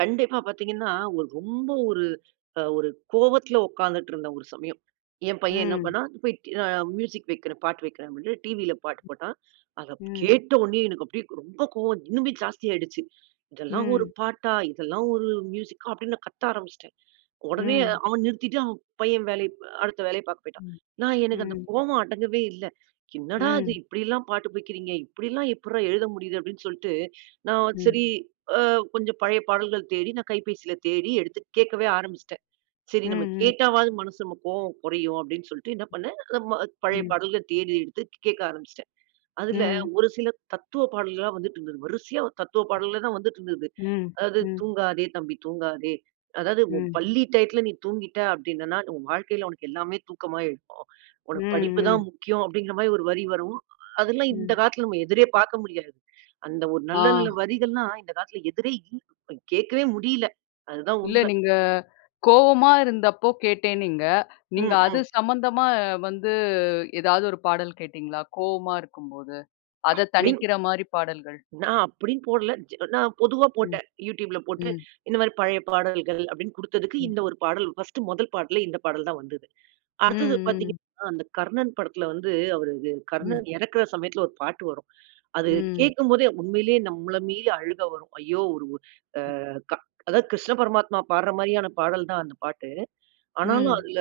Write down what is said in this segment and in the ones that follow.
கண்டிப்பா பார்த்தீங்கன்னா, ஒரு ரொம்ப ஒரு ஒரு கோவத்தில உட்கார்ந்துட்டு இருந்த, ஒரு சமயம். என் பையன் என்ன ம். பண்ணான்? போய்ட்டு நான் மியூசிக் வைக்கிறேன். பாட்டு வைக்கிறேன் அப்படீனு, டிவியில பாட்டு போட்டான். அத ம். கேட்ட உடனேயே எனக்கு அப்படியே ரொம்ப கோவம், இன்னுமே ஜாஸ்தி ஆயிடுச்சு. "இதெல்லாம் ஒரு ம். பாட்டா? இதெல்லாம் ஒரு மியூசிக்கா?" அப்டீன்னு நான் கத்த ஆரம்பிச்சுட்டேன். உடனே ம். அவன் நிறுத்திட்டு அவன் பையன் வேலை அடுத்த வேலைய பார்க்க பேய்ட்டான். நான் எனக்கு அந்த ம். கோவம் அடங்கவே இல்ல. "என்னடா இது? ம். இப்படில்லா பாட்டு படிக்கிறீங்க, இப்படில்லா எப்புட்றா எழுத முடியுது?" அப்டீன்னு சொல்லிட்டு, நான் ம். சரி, அ கொஞ்சம் பழைய பாடல்கள் தேடி நான் கைபேசியில தேடி எடுத்து, கேட்கவே ஆரம்பிச்சிட்டேன். சரி, நம்ம ம்ஹ்ம். கேட்டாவாவது மனசு நமக்கு கோவம் குறையும், அப்டீன்னு சொல்லிட்டு என்ன பண்ணேன்? பழைய ம். பாடல்கள் தேடி, எடுத்துக் கேட்க ஆரம்பிச்சுட்டேன். அதில ம். ஒரு சில தத்துவ பாடல்கள்லா வந்துட்டிருந்தது. வரிசையா தத்துவ பாடல்களே தான் வந்துட்டு இருந்தது. ம். அதாவது, ம். "தூங்காதே தம்பி தூங்காதே." அதாவது, "உன் ம். பள்ளி டையத்துல நீ தூங்கிட்ட அப்பிடீன்னேன்னா, உன் வாழ்க்கையில உனக்கு எல்லாமே தூக்கமா. [unintelligible] ம். உனக்கு படிப்பு ம். தான் முக்கியம்." அப்டீங்கிற மாரி ஒரு வரி வரும். அதெல்லாம் இந்த ம். காலத்தில நம்ம எதிரே பார்க்க முடியாது. அந்த ஒரு நல்ல நல்ல ஆ. வரிகள்லாம் இந்த காலத்தில எதிரே எங்க போய்கேட்கவே முடியல. அதுதான் இல்ல. உண்மை. நீங்க கோவமா இருந்தப்போ கேட்டேனீங்க. நீங்க ம் அது ம். சம்மந்தமா வந்து, ஏதாவது ஒரு பாடல் கேட்டீங்களா? கோவமா இருக்கும் போது, அத அப்டீன்னு தணிக்கிற மாரி பாடல்கள்? நான் அப்பிடீன்னு போடல. நான் பொதுவா ம். போட்டேன். யூட்யூப்ல போட்டு, ம். இந்த மாரி 'பழைய பாடல்கள்' அப்பிடீன்னு குடுத்ததுக்கு, ம். இந்த ஒரு பாடல், பர்ஸ்ட் முதல் பாட்டுல, இந்த பாடல் தான் வந்தது. ம். அடுத்தது ம். பார்த்தீங்கன்னா, அந்த கர்ணன் படத்துல வந்து, அவரு, ம். கர்ணன் இறக்குற சமயத்துல ஒரு பாட்டு வரும். அது ம். கேட்கும்போதே உண்மையிலேயே நம்மள மீறி அழுக வரும். ஐயோ! ஒரு உ ம். அ க அதாவது கிருஷ்ண பரமாத்மா பாடுற மாரியான பாடல் தான் அந்த பாட்டு. ஆனாலும் ம். அதில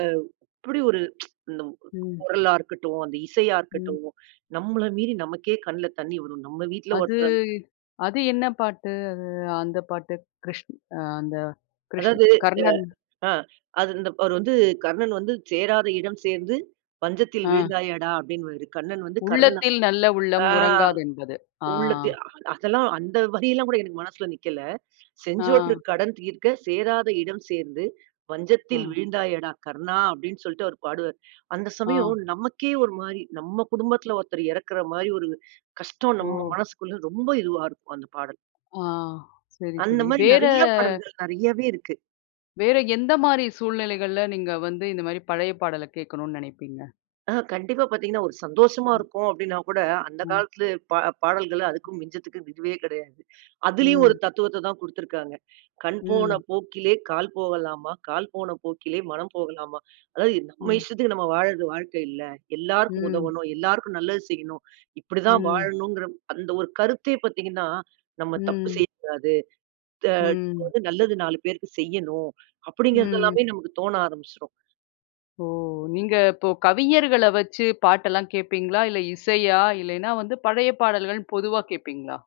அப்படி ஒரு ச்சு இந்த ம். குரலா இருக்கட்டும், அந்த இசையா ம். இருக்கட்டும், நம்மள மீறி நமக்கே கண்ணில தண்ணீ வரும். நம் வீட்ல அது- ஒருத்தர வந்துட்டு அது என்ன பாட்டு? அது அந்த பாட்டு கிருஷ் ஆ அந்த கிருஷ் அதாவது கர்ணன் அ ஆ அது இந்த அவரு வந்து கர்ணன் வந்து "சேராத இடம் சேர்ந்து, வஞ்சத்தில் ஆ. வீழ்ந்தாயடா" அப்டீன்னுவாரு. கண்ணன் வந்து கர்ணன "உள்ளத்தில் நல்ல உள்ளம் ஆ உறங்காதென்பது." ஆ. "உள்ளத்தில்" அதெல்லாம், அந்த வரியெல்லாம் கூட, எனக்கு மனசில நிக்கல. "செஞ்சோற்று ஆ. கடன் தீர்க்க. சேராத இடம் சேர்ந்து, ஆ. வஞ்சத்தில் வீழ்ந்தாயேடா! கர்ணா!" அப்பிடீன்னு சொல்லிட்டு அவரு பாடுவாரு. அந்த ஆ. சமயம் நமக்கே ஒரு மாரி, நம்ம குடும்பத்தில ஒருத்தரு இறக்கிற மாரி ஒரு கஷ்டம், நம்ம ஓ! மனசுக்குள்ள ரொம்ப இதுவா இருக்கும், அந்த பாடல். ஆ சரி அந்த சரி. மாரி வேற நிறைய பாடல்கள், நிறையவே இருக்கு. வேற எந்த மாரி சூழ்நிலைகள்ல, நீங்க வந்து இந்த மாரி பழைய பாடல கேட்கணும்னு நினைப்பீங்க? ஆ கண்டிப்பா பார்த்தீங்கன்னா, ஒரு சந்தோஷமா ம். இருக்கோம் அப்பிடீனா கூட, அந்த ம். காலத்தில பா பாடல்கள, அதுக்கும் மிஞ்சறதுக்கும் இதுவே கிடையாது. அதிலயும் ஒரு ம். தத்துவத்த தான் குடுத்திருக்காங்க. "கண் போன ம். போக்கிலே, கால் போகலாமா? கால் போன போக்கிலே, மனம் போகலாமா?" அதாவது, நம்ம ம். இஷ்டத்துக்கு, நம்ம வாழ்றது வாழ்க்கை இல்ல. எல்லோருக்கும் ம். உதவணும். எல்லோருக்கும் நல்லது செய்யணும். இப்பிடி தான் ம். வாழணுங்கிற அந்த ஒரு கருத்தே பார்த்தீங்கன்னா, நம்ம தப்பு ம். செய்யக்கூடாது. த ம். நல்லது, 4 பேருக்கு செய்யணும் ம். அப்பிடீங்கிறதெல்லாமே நமக்கு தோண ஆரம்பிச்சிரும். ஓ! நீங்க இப்போ கவிஞர்கள வச்சு பாட்டெல்லாம் கேட்பீங்களா? இல்ல, இசையா? இல்லனா வந்து பழைய பாடல்கள்னு பொதுவா கேட்பீங்களா?